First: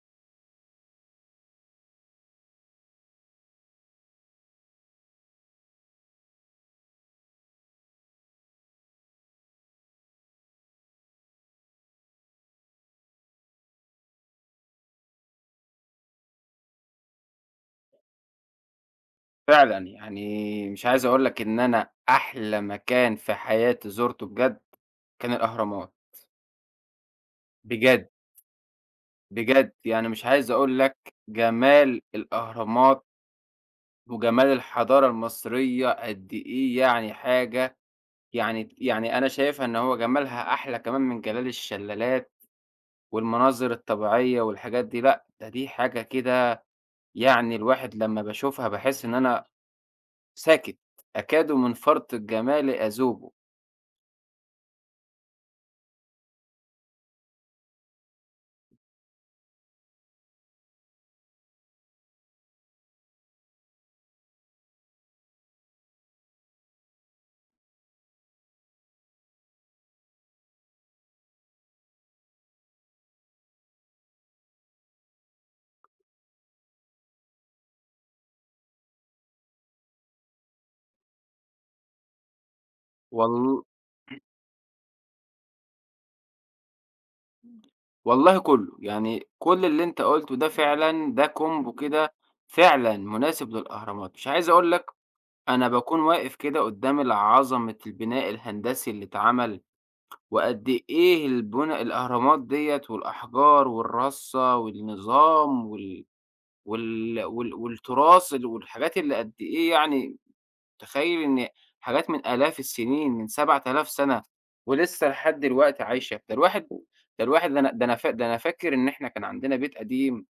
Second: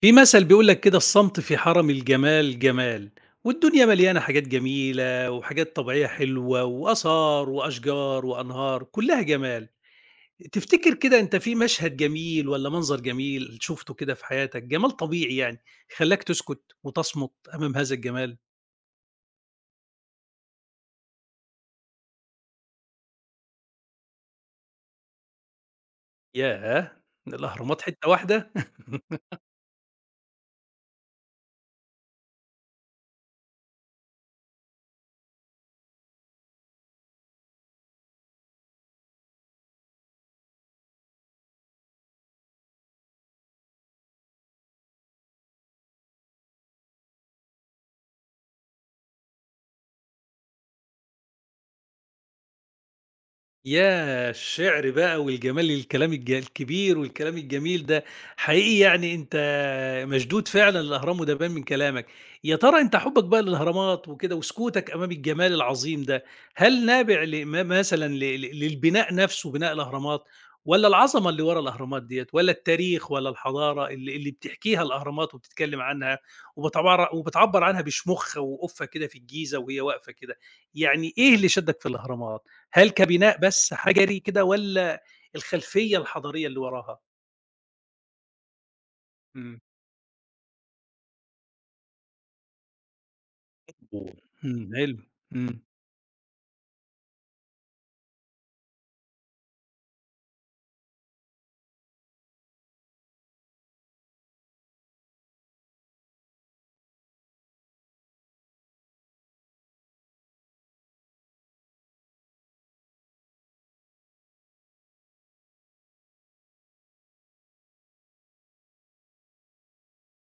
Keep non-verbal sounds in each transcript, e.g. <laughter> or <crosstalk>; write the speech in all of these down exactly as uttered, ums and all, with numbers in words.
في مثل بيقول لك كده، الصمت في حرم الجمال جمال. والدنيا مليانة حاجات جميلة وحاجات طبيعية حلوة وآثار وأشجار وأنهار كلها جمال. تفتكر كده أنت في مشهد جميل ولا منظر جميل شفته كده في حياتك، جمال طبيعي يعني خلاك تسكت وتصمت أمام هذا الجمال؟ فعلًا، يعني مش عايز أقول لك إن أنا أحلى مكان في حياتي زُرته بجد، كان الأهرامات، ياه. الأهرامات بجد، حتة واحدة. <laughs> بجد، يعني مش عايز أقول لك جمال الأهرامات وجمال الحضارة المصرية قد إيه يعني حاجة. يعني يعني أنا شايفها إن هو جمالها أحلى كمان من جمال الشلالات والمناظر الطبيعية والحاجات دي، لأ، ده دي حاجة كده، يعني الواحد لمّا باشوفها باحس إن أنا ساكت، أكاد من فرط الجمال أذوبه. ياه! الشعر بقى والجمال، الكلام الج الكبير والكلام الجميل ده، حقيقي يعني أنت مشدود فعلًا للأهرام وده بان من كلامك. يا ترى أنت حُبّك بقى للأهرامات وكده وسكوتك أمام الجمال العظيم ده، هل نابع لم مثلًا ل ل للبناء نفسه بناء الأهرامات، والّا العظمة اللي ورا الأهرامات ديّة، والّا التاريخ، والّا الحضارة اللي اللي بتحكيها الأهرامات وبتتكلم عنها وبتعبر وبتعبّر عنها بشموخها وقُفّة كده في الجيزة وهي واقفة كده، يعني إيه اللي شدّك في الأهرامات؟ هل كبناء وال بس حجري كده والّا الخلفية الحضارية اللي وراها؟ والله كله، يعني إمم. كل اللي أنت قُلته ده فعلًا ده كومبو كده فعلًا مناسب <unintelligible> للأهرامات، أوه! مش عايز إمم، أقول لك. حلو. إمم. أنا باكون واقف كده قدّام ال عظمة البناء الهندسي اللي اتعمل، وقد إيه البنا الأهرامات ديّة والأحجار والرصّة والنظام وال وال وال والتراث ال والحاجات اللي قد إيه، يعني متخيل إن حاجات من آلاف السنين، من سبعة آلاف سنة، ولسه لحد دلوقتي عايشة. ده الواحد ده الواحد ده أنا ده أنا فا ده أنا فاكر إن إحنا كان عندنا بيت قديم،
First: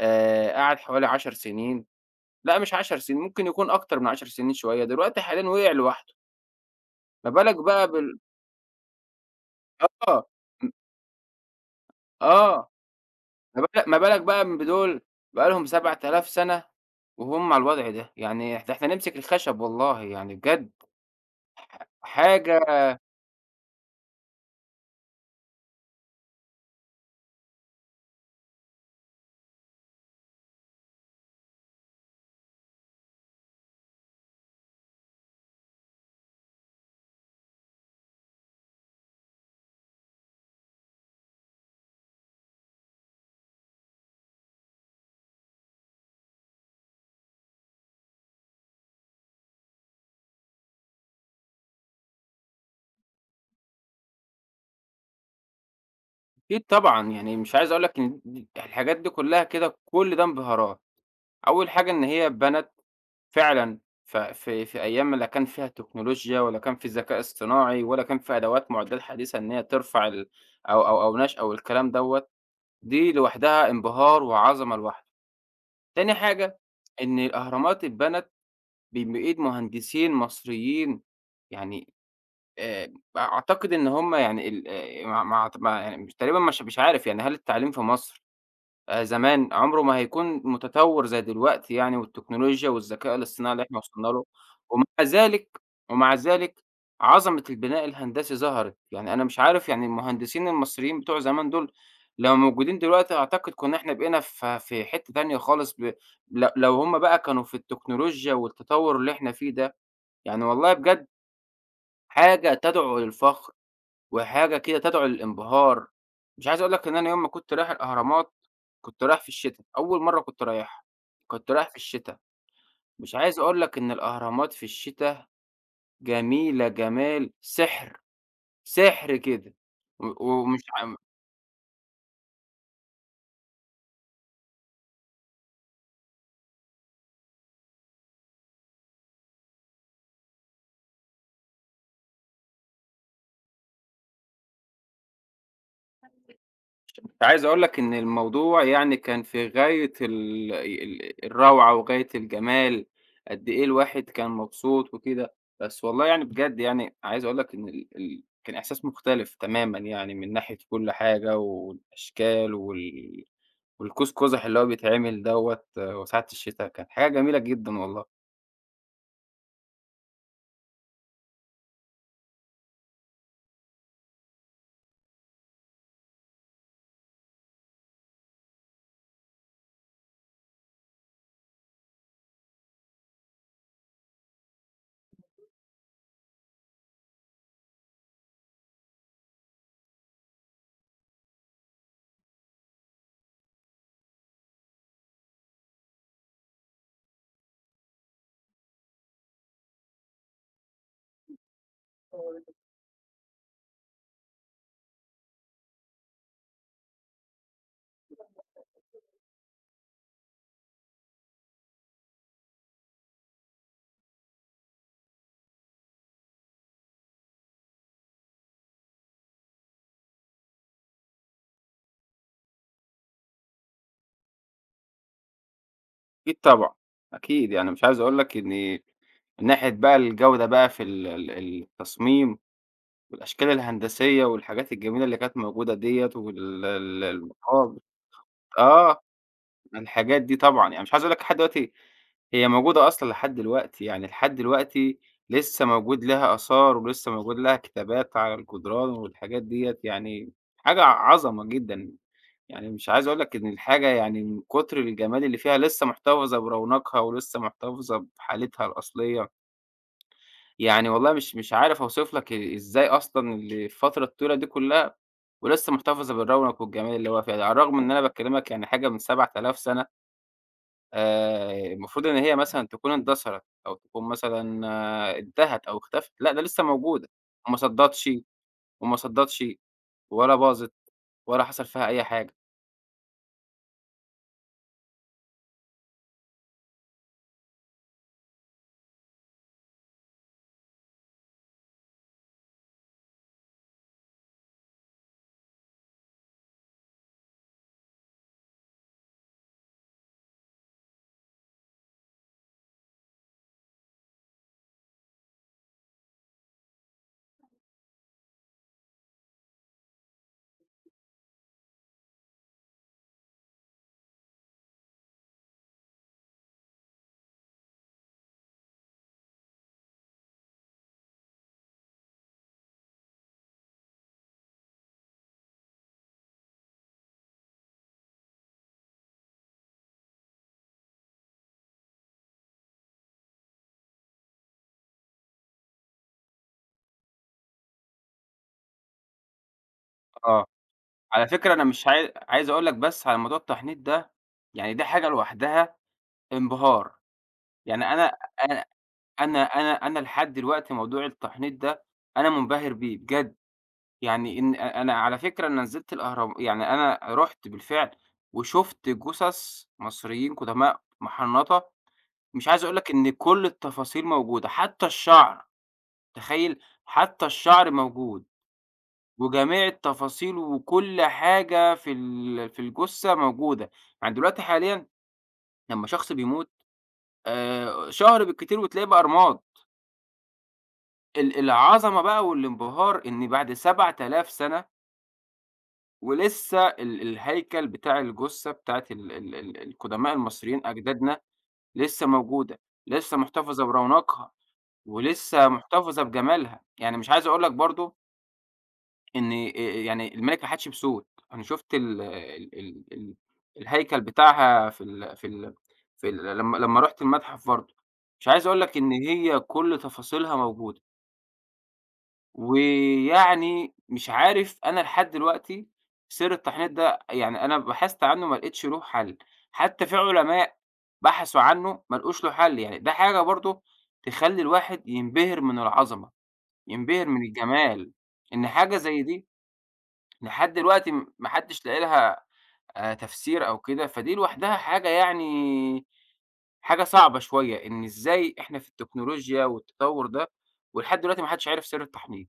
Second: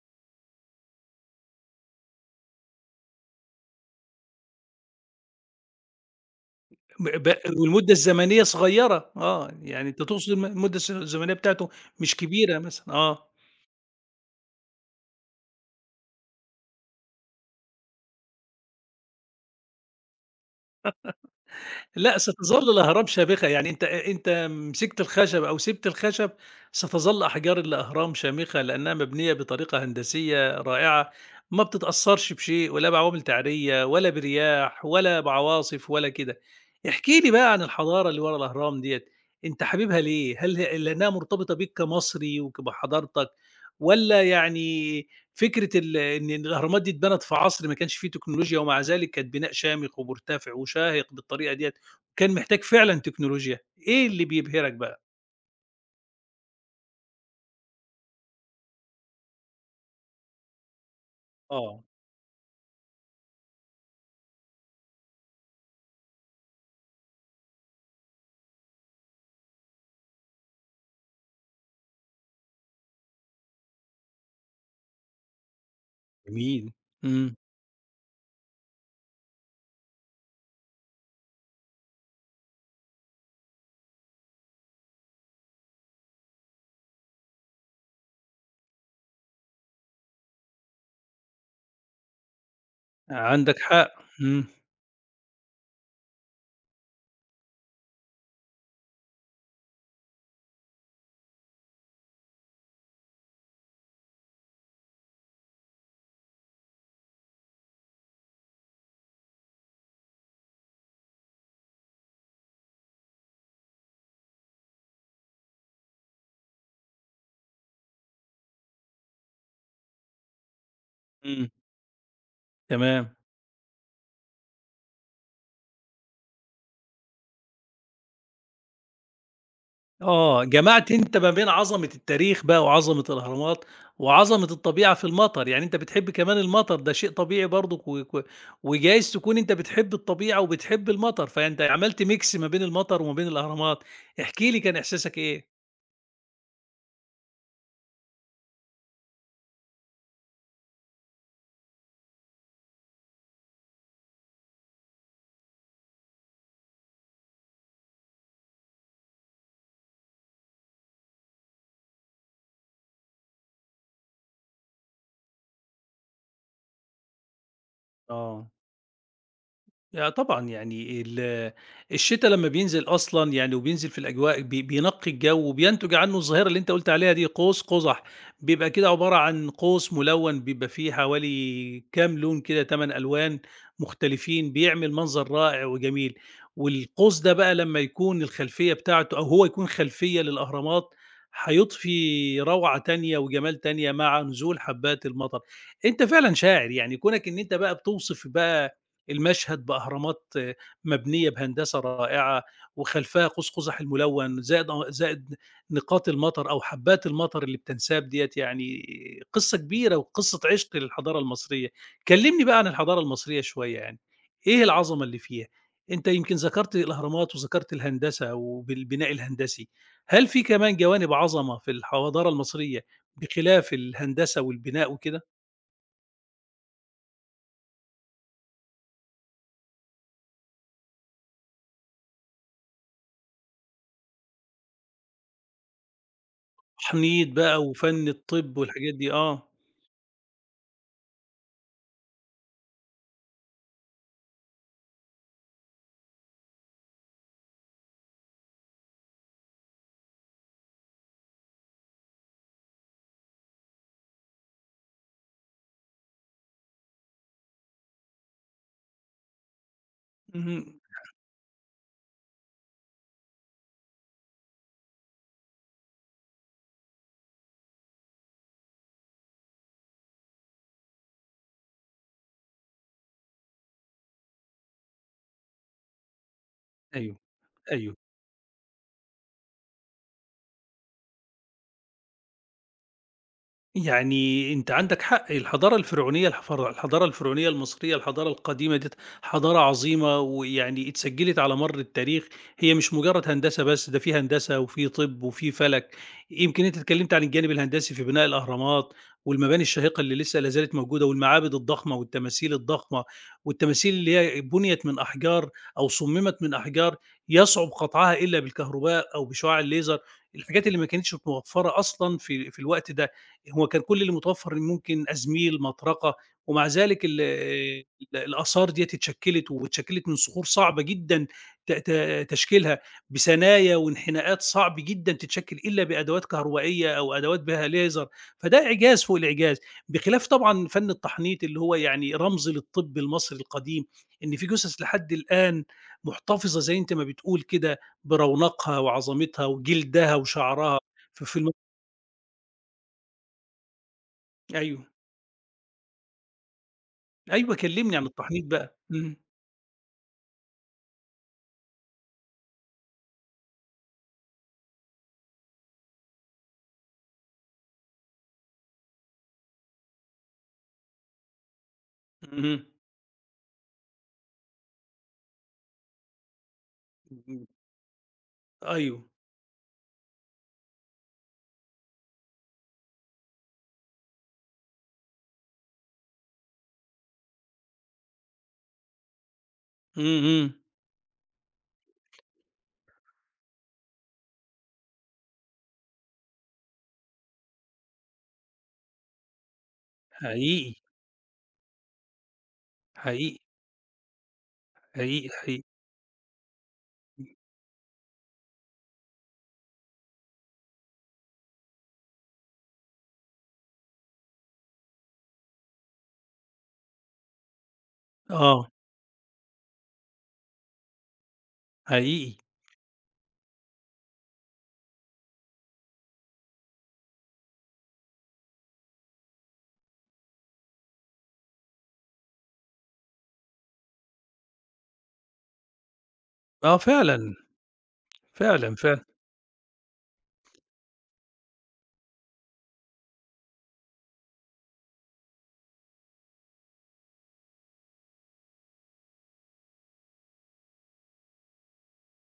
آآ، قعد حوالي 10 سنين، لأ مش 10 سنين، ممكن يكون أكتر من 10 سنين شوية، دلوقتي حاليًا وقع لوحده. ب ب ما بالك بقى والمدة بال الزمنية صغيرة، آه، يعني أنت آه، تقصد الم م المدة الس الزمنية بتاعته مش كبيرة آه، مثلًا، آه. ما بالك ما بالك بقى بدول، بقى لهم سبعة آلاف سنة وهُم على الوضع ده، يعني ده إحنا نمسك الخشب والله يعني بجد، لأ، حاجة. ستظل الأهرام شامخة، يعني أنت أ أنت مسكت الخشب أو سِبت الخشب، ستظل أحجار الأهرام شامخة، لأنها مبنية بطريقة هندسية رائعة، ما بتتأثّرش بشيء ولا بعوامل تعرية ولا برياح ولا بعواصف ولا كده. احكِ لي بقى عن الحضارة اللي ورا الأهرام ديّة، أنت حاببها ليه؟ هل ه لأنها مرتبطة بيك كمصري وبحضارتك والّا يعني فكرة ال إن الأهرامات دي اتبنت في عصر ما كانش في تكنولوجيا، ومع ذلك كانت بناء شامخ ومرتفع وشاهق بالطريقة ديّة، كان محتاج فعلًا تكنولوجيا، إيه اللي بيبهرك بقى؟ أكيد طبعًا، يعني مش عايز أقول لك إن د الحاجات دي كلّها كده كل ده انبهارات. أول آه، حاجة إن هي اتبنت فعلًا ف في في أيام لا كان فيها تكنولوجيا ولا كان في ذكاء اصطناعي ولا كان في أدوات معدات حديثة إن هي ترفع ال أو أو أو نشأ أو الكلام دوّة، دي لوحدها انبهار وعظمة لوحده. تاني حاجة جميل. إن إمم، الأهرامات اتبنت ب بإيد مهندسين مصريين، يعني آآ، أعتقد إن هُم، يعني ال آآ، ما ما أعت ما يعني مش تقريبًا، مش مش عارف، يعني هل التعليم في مصر آآ زمان عمره ما هيكون متطوّر زي دلوقتي يعني، والتكنولوجيا والذكاء الاصطناعي عندك اللي إحنا حق. وصلنا له، إمم. ومع ذلك ومع ذلك عظمة البناء الهندسي ظهرت. يعني أنا مش عارف، يعني المهندسين المصريين بتوع زمان دول لو موجودين دلوقتي أعتقد كُنّا إحنا بقينا في في حتّة تانية خالص، ب ل لو هُم بقى كانوا في التكنولوجيا والتطوّر اللي إحنا فيه ده، يعني والله بجد حاجة تدعو للفخر. وحاجة كده تدعو للانبهار. مش عايز أقول لك إن أنا يوم ما كنت رايح الأهرامات، كنت رايح في الشتا، أول مرّة كنت رايحها، إمم. كنت رايح في الشتا. مش تمام. عايز أقول لك إن الأهرامات في الشتا جميلة جمال سحر، سحر كده. و آه، ومش جمعت ع أنت ما بين عظمة التاريخ بقى وعظمة الأهرامات، وعظمة الطبيعة في المطر، يعني أنت بتحب كمان المطر، ده شيء طبيعي برضك، و ك وجايز تكون أنت بتحب الطبيعة وبتحب المطر، فأنت عملت mix ما بين المطر وما بين الأهرامات، احكِ لي كان إحساسك إيه؟ عايز أقول لك إن الموضوع يعني كان في غاية ال ال الروعة وغاية الجمال، قد إيه الواحد كان مبسوط وكده، بس والله يعني بجد، يعني عايز أقول لك إن ال ال كان إحساس مختلف تمامًا، يعني من ناحية كل حاجة والأشكال وال والقوس قزح اللي هو بيتعمل دوّة وساعة الشتا، كانت حاجة جميلة جدًا والله. آه. آه طبعًا، يعني ال الشتا لمّا بينزل أصلًا يعني وبينزل في الأجواء بي بينقّي الجو، وبينتج عنّه الظاهرة اللي أنت قُلت عليها دي قوس قُزح، بيبقى كده عبارة عن قوس ملوّن بيبقى فيه حوالي كام لون كده، ثمانية ألوان مختلفين، بيعمل منظر رائع وجميل، والقوس ده بقى لمّا يكون الخلفية بتاعته أو هو يكون خلفية للأهرامات، هيُضفي روعة تانية وجمال تانية مع نزول حبّات المطر. أنت فعلًا شاعر، يعني كونك إن أنت بقى بتوصف بقى المشهد بأهرامات مبنية بهندسة رائعة وخلفها قوس قزح الملون زائد زائد نقاط المطر أو حبات المطر اللي بتنساب ديّة، يعني قصة كبيرة وقصة عشق للحضارة المصرية. كلمني بقى عن الحضارة المصرية شوية يعني، إيه العظمة اللي فيها؟ أنت يمكن ذكرت الأهرامات وذكرت الهندسة وبالبناء الهندسي، هل في كمان جوانب عظمة في الحضارة المصرية بخلاف الهندسة والبناء وكده؟ أكيد طبعًا، أكيد، يعني مش عايز أقول لك إن من ناحية بقى الجودة بقى في ال ال التصميم والأشكال الهندسية والحاجات الجميلة اللي كانت موجودة ديّة وال ال تحنيط بقى المقابر، وفن الطب والحاجات آه، دي، آه. الحاجات دي طبعًا، يعني مش عايز أقول لك لحد دلوقتي هي موجودة أصلًا لحد دلوقتي، يعني لحد دلوقتي لسه موجود لها آثار ولسه موجود لها كتابات على الجدران والحاجات ديّة، يعني حاجة عظمة جدًا. يعني مش عايز أقول لك إن الحاجة، يعني من كتر الجمال اللي فيها لسه محتفظة برونقها ولسه محتفظة بحالتها الأصلية. اهم. يعني والله مش مش عارف أوصف لك إ إزاي أصلًا اللي الفترة الطويلة دي كلّها ولسه محتفظة بالرونق والجمال اللي هو فيها ده، على الرغم إن أنا باكلمك يعني حاجة من سبعة آلاف سنة. آآ، المفروض إن هي مثلًا تكون اندثرت أو تكون مثلًا آه، انتهت أو اختفت، لأ ده لسه موجودة، أيوه، وما أيوه. صدّتش وما صدّتش ولا باظت ولا حصل فيها أي حاجة. يعني أنت عندك حق، الحضارة الفرعونية الحفر الحضارة الفرعونية المصرية، الحضارة القديمة ديّة حضارة عظيمة، ويعني اتسجّلت على مَر التاريخ، هي مش مجرّد هندسة بس، ده في هندسة وفي طِب وفي فَلَك. يمكن أنت اتكلّمت عن الجانب الهندسي في بناء الأهرامات والمباني الشاهقة اللي لسه لا زالت موجودة والمعابد الضخمة والتماثيل الضخمة، والتماثيل اللي هي بُنيت من أحجار أو صُمِّمت من أحجار يصعُب قطعها إلا بالكهرباء أو بشُعاع الليزر، الحاجات اللي ما كانتش متوفّرة أصلًا في في الوقت ده. هو كان كل اللي متوفر ممكن أزميل، مطرقة، ومع ذلك ال ال الآثار ديّة اتشكّلت واتشكّلت من صخور صعبة جدًا ت ت تشكيلها، بثنايا وانحناءات صعب جدًا تتشكّل إلا بأدوات كهربائية أو أدوات بها ليزر، فده إعجاز فوق الإعجاز، بخلاف طبعًا فن التحنيط اللي هو يعني رمز للطب المصري القديم، إن في جثث لحد الآن محتفظة زي أنت ما بتقول كده برونقها وعظمتها وجلدها آه، وشعرها. ف على في الم فكرة أنا مش عاي عايز أقول لك بس على موضوع التحنيط ده، يعني دي أيوه. حاجة لوحدها انبهار. أيوه يعني كلّمني عن أنا التحنيط أنا بقى. إمم. أنا أنا أنا لحد دلوقتي موضوع التحنيط ده أنا منبهر بيه بجد، يعني إن أ أنا على فكرة أنا نزلت الأهرم، يعني أنا رُحت بالفعل وشُفت جثث مصريين قدماء محنطة. مش اهم. عايز أقول لك إن كل التفاصيل موجودة، حتى الشعر، تخيل حتى اهم. الشعر موجود، أيوه. وجميع التفاصيل وكل حاجة في ال في الجثة موجودة. يعني دلوقتي حاليًا لمّا شخص بيموت، آآ، شهر بالكتير وتلاقيه بقى رماد. إمم. إمم. ال العظمة بقى والانبهار إن بعد سبعة آلاف سنة ولسه ال الهيكل بتاع الجثة بتاعة ال ال ال القدماء المصريين حقيقي. أجدادنا لسه موجودة، لسه حقيقي. محتفظة برونقها، حقيقي. ولسه حقيقي. محتفظة بجمالها. يعني مش عايز أقول لك برضه إن، آآ يعني الملكة حتشبسوت، أنا شُفت ال ال ال ال الهيكل بتاعها في ال في ال في ال لمّا لمّا رُحت المتحف برضه، مش عايز أقول آه. لك إن هي كل تفاصيلها موجودة. حقيقي. ويعني مش عارف أنا لحد دلوقتي سر التحنيط ده، يعني أنا بحثت عنه ما لقيتش له حل، حتى في علماء بحثوا عنه ما لقوش له حل، يعني ده حاجة برضه تخلّي الواحد ينبهر من العظمة، آه ينبهر من فعلًا. الجمال، إن فعلًا. حاجة زي فعلًا. دي لحد دلوقتي م ما حدش لاقي لها آآ تفسير أو كده، فدي لوحدها حاجة، يعني حاجة صعبة شوية، إن إزاي إحنا في التكنولوجيا والتطوّر ده ولحد دلوقتي ما حدش عرف سر التحنيط،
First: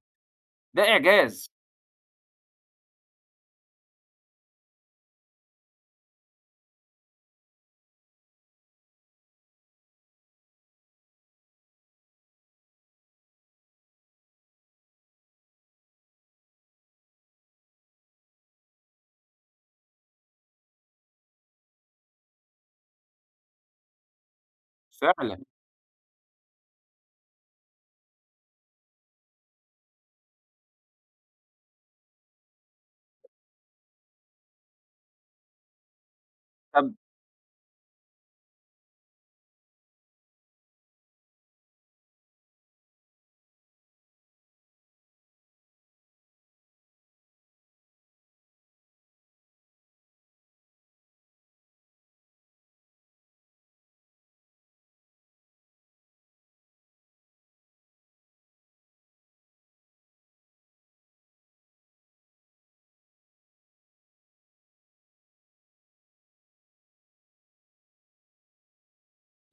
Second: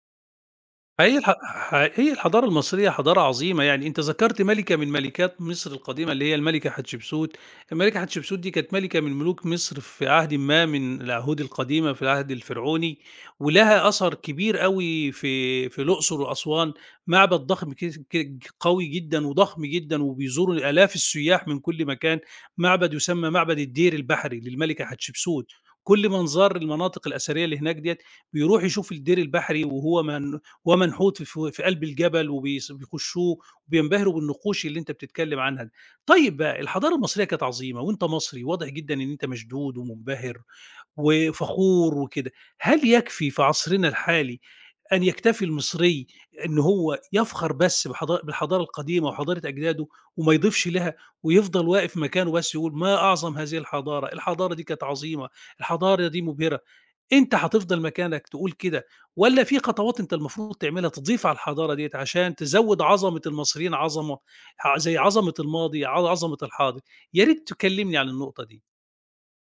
ده هي الح إعجاز. ح هي الحضارة المصرية حضارة عظيمة، يعني أنت ذكرت مَلِكة من ملكات مصر القديمة اللي هي المَلِكة حتشبسوت، المَلِكة حتشبسوت دي كانت مَلِكة من ملوك مصر في عهدٍ ما من العهود القديمة في العهد الفرعوني، ولها أثر كبير أوي في في الأقصر وأسوان، معبد ضخم كس ك قوي جدًا وضخم جدًا وبيزوره آلاف السياح من كل مكان، معبد يسمى معبد الدير البحري للمَلِكة فعلًا. حتشبسوت، كل من زار المناطق الأثرية اللي هناك ديّة بيروح يشوف الدير البحري، وهو من ومنحوت في في قلب الجبل، وبيس- وبيخشوه وبينبهروا بالنقوش اللي انت بتتكلم عنها دي. طيب بقى طب، الحضاره المصريه كانت عظيمه، وانت مصري، واضح جدا ان انت مشدود ومنبهر وفخور وكده. هل يكفي في عصرنا الحالي ان يكتفي المصري ان هو يفخر بس بحضا- بالحضاره القديمه وحضاره اجداده وما يضيفش لها، ويفضل واقف مكانه بس يقول ما اعظم هذه الحضاره. الحضاره دي كانت عظيمه، الحضاره دي مبهره، أنت هتفضل مكانك تقول كده، والّا في خطوات أنت المفروض تعملها تضيف على الحضارة ديّة عشان تزوّد عظمة المصريين عظمة، ع زي عظمة الماضي، ع عظمة الحاضر؟ يا ريت تكلّمني عن النقطة دي.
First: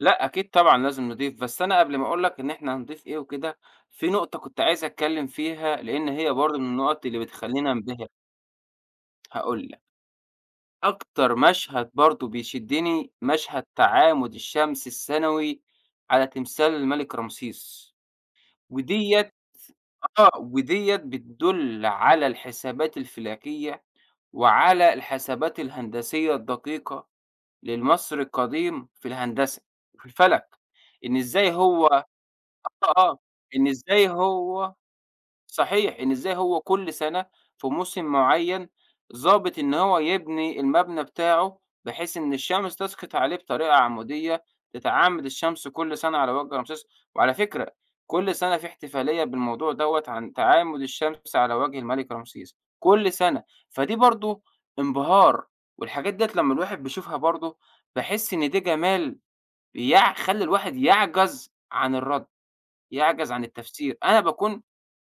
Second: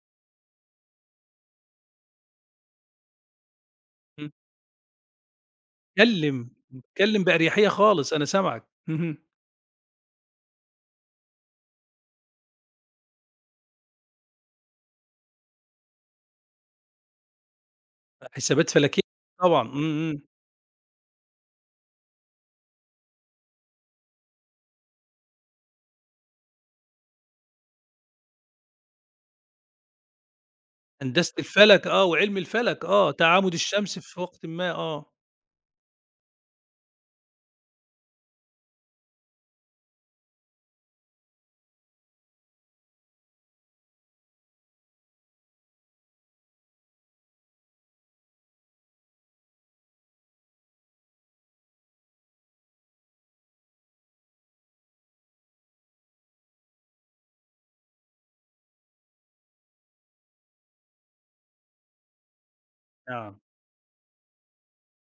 لأ، أكيد طبعًا لازم نضيف، بس أنا قبل ما أقول لك إن إحنا هنضيف إيه وكده، في إمم. نقطة كنت عايز أتكلّم فيها، لإن هي اتكلّم، برضه من إمم. النقط اللي اتكلّم بأريحية بتخلّيني أنبهر، خالص، أنا سامعك. اهم. هاقول لك. أكتر مشهد برضه بيشدّني، مشهد تعامد الشمس الثانوي على تمثال الملك رمسيس، حسابات فلكية وديّة طبعًا. إمم. إمم. آه، وديّة بتدُل على الحسابات الفلكية، وعلى الحسابات الهندسية الدقيقة للمصري القديم في الهندسة، في الفلك، إن هندسة إزاي الفلك هو آه، وعلم الفلك آه، آه، آه، تعامد إن الشمس إزاي في وقتٍ ما هو آه. صحيح، إن إزاي هو كل سَنة في موسم معيّن ضابط إن هو يبني المبنى بتاعه، بحيث إن الشمس تسقط عليه بطريقة عمودية، تتعامد الشمس كل سَنة على وجه رمسيس. وعلى فكرة كل سَنة في احتفالية بالموضوع دوّة عن تعامد الشمس على وجه الملك رمسيس، كل سَنة، فدي برضه انبهار، والحاجات ديّة لمّا الواحد بيشوفها برضه باحس إن ده جمال بيع يخلّي الواحد يعجز عن الرَّد. يعجز نعم، عن التفسير. أنا باكون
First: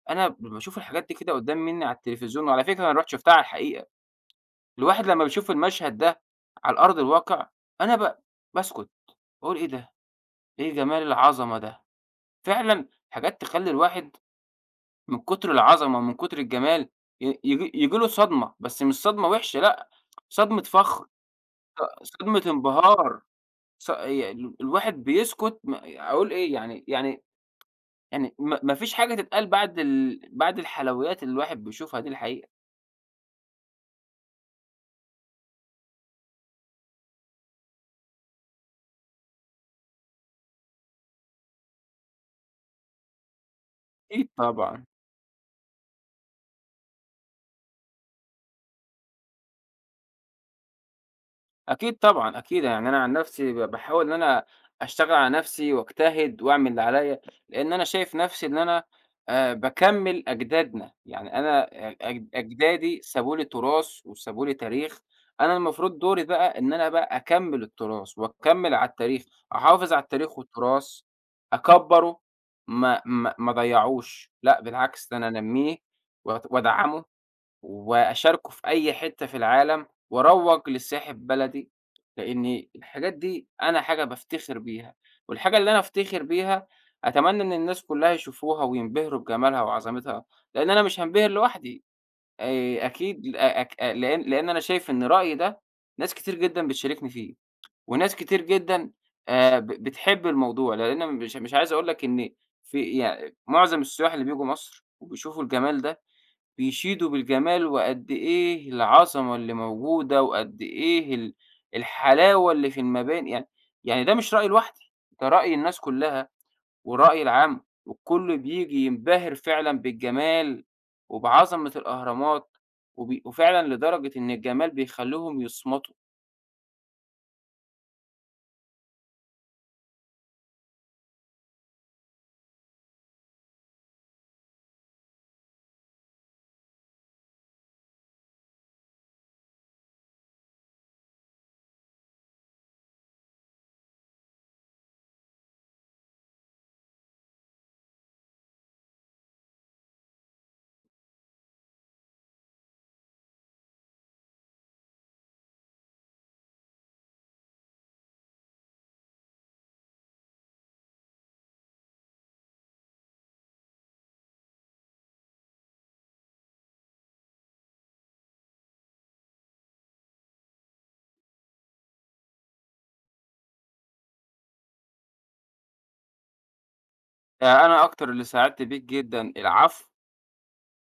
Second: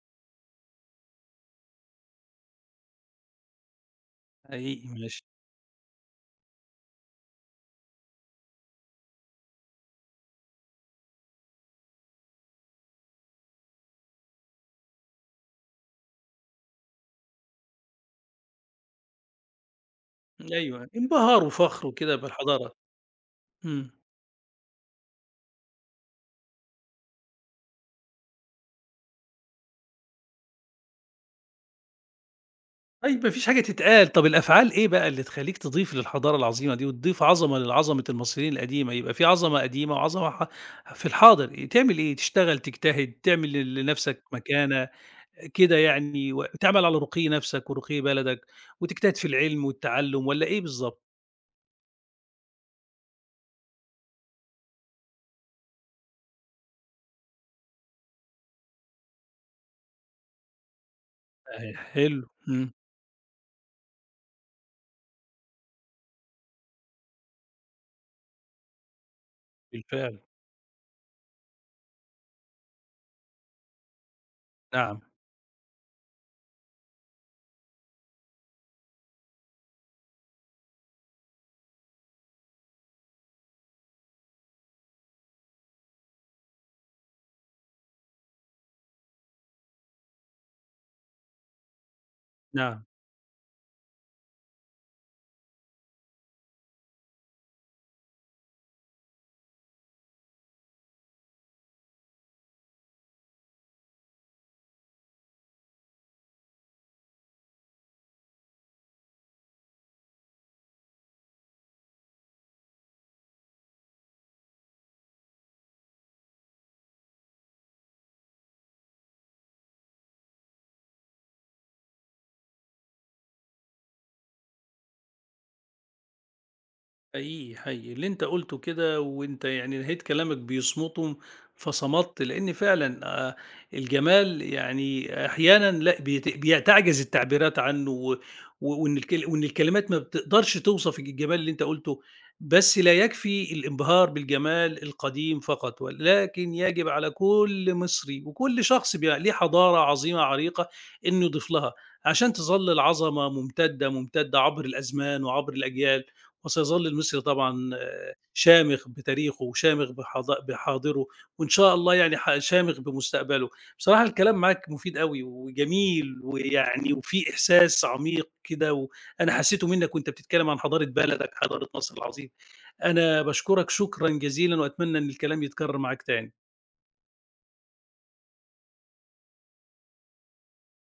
أنا لمّا باشوف الحاجات دي كده قدّام منّي على التلفزيون، وعلى فكرة أنا رُحت شُفتها على الحقيقة، حقيقي الواحد ماشي. لمّا بيشوف المشهد ده على أرض الواقع أنا ب باسكت، باقول إيه ده، إيه جمال العظمة ده، فعلًا حاجات تخلّي الواحد من كتر العظمة ومن كتر الجمال ي ييجي ييجي له صدمة، بس مش صدمة وحشة، لأ، صدمة أيوه، فخر، انبهار ص وفخر وكده صدمة بالحضارة. انبهار. ص إمم. ي الواحد بيسكت، م أقول إيه يعني، يعني يعني ما ما فيش حاجة تتقال بعد ال بعد الحلويات اللي الواحد بيشوفها دي الحقيقة. طيب ما فيش حاجة تتقال، طب الأفعال إيه بقى اللي تخلّيك تضيف للحضارة العظيمة دي، وتضيف عظمة لعظمة المصريين القديمة، يبقى في عظمة قديمة وعظمة ح في الحاضر، آآ تعمل إيه؟ تشتغل، تجتهد، تعمل ل لنفْسك أكيد طبعًا. مكانة، كده يعني، و تعمل على رقي نفْسك ورقي بلدك، وتجتهد في العلم والتعلُّم، والّا إيه بالضبط؟ أكيد طبعًا، أكيد، يعني أنا عن نفسي ب باحاول إن أنا أشتغل على نفسي وأجتهد وأعمل اللي عليَّ، لإن أنا شايف نفسي إن أنا آآ باكمّل أجدادنا، يعني أنا صحيح. أ أج حلو. إمم. أجدادي سابوا لي تراث وسابوا لي تاريخ، أنا المفروض دوري بقى إن أنا بقى أكمّل التراث وأكمّل على التاريخ، أحافظ على بالفعل. التاريخ والتراث، أكبّره، ما ما ما أضيّعوش، لأ نعم. بالعكس ده أنا أنمّيه وأت وأدعّمه. وأشاركه في أي حتّة في العالم، وأروّج لسياحة بلدي، لإن الحاجات دي أنا حاجة بافتخر بيها، والحاجة اللي أنا أفتخر بيها أتمنى إن الناس كلّها يشوفوها وينبهروا بجمالها وعظمتها، لإن أنا مش هانبهر لوحدي. نعم. آآ أكيد، أ أك أ لإن لإن أنا شايف إن رأيي ده ناس كتير جدًا بتشاركني فيه، وناس كتير جدًا آآ ب بتحب الموضوع، لإن مش مش عايز أقول لك إن في، يع معظم السياح اللي بييجوا مصر وبيشوفوا الجمال ده بيشيدوا بالجمال وقد إيه العظمة اللي موجودة وقد إيه ال الحلاوة اللي في المباني، يعني يعني ده مش رأي لوحدي، ده رأي الناس كلّها والرأي العام، والكل بييجي ينبهر فعلًا بالجمال وبعظمة الأهرامات، وبي وفعلًا لدرجة إن الجمال بيخلّيهم يصمتوا. حقيقي، حقيقي، اللي أنت قُلته كده وأنت يعني نهاية كلامك بيصمتم، فصمتّ لإن فعلًا آآ الجمال يعني أحيانًا لأ بيت بي تعجز التعبيرات عنه و و- وإن الكل وإن الكلمات ما بتقدرش توصف الجمال اللي أنت قُلته، بس لا يكفي الانبهار بالجمال القديم فقط، ولكن يجب على كل مصري وكل شخص بيبقى ليه حضارة عظيمة عريقة إنه يضيف لها، عشان تظل العظمة ممتدة، ممتدة عبر الأزمان وعبر الأجيال. وسيظل المصري طبعًا آه، شامخ بتاريخه وشامخ بحضا بحاضره، وإن شاء الله يعني ح شامخ بمستقبله. بصراحة الكلام معاك مفيد أوي وجميل ويعني وفيه إحساس عميق كده، و أنا حسيته منّك وأنت بتتكلم عن حضارة بلدك، حضارة مصر العظيمة. أنا باشكرك شكرًا جزيلًا وأتمنى إن الكلام يتكرر معاك تاني. ده أنا أكتر اللي سعدت بيك جدًا، العفو.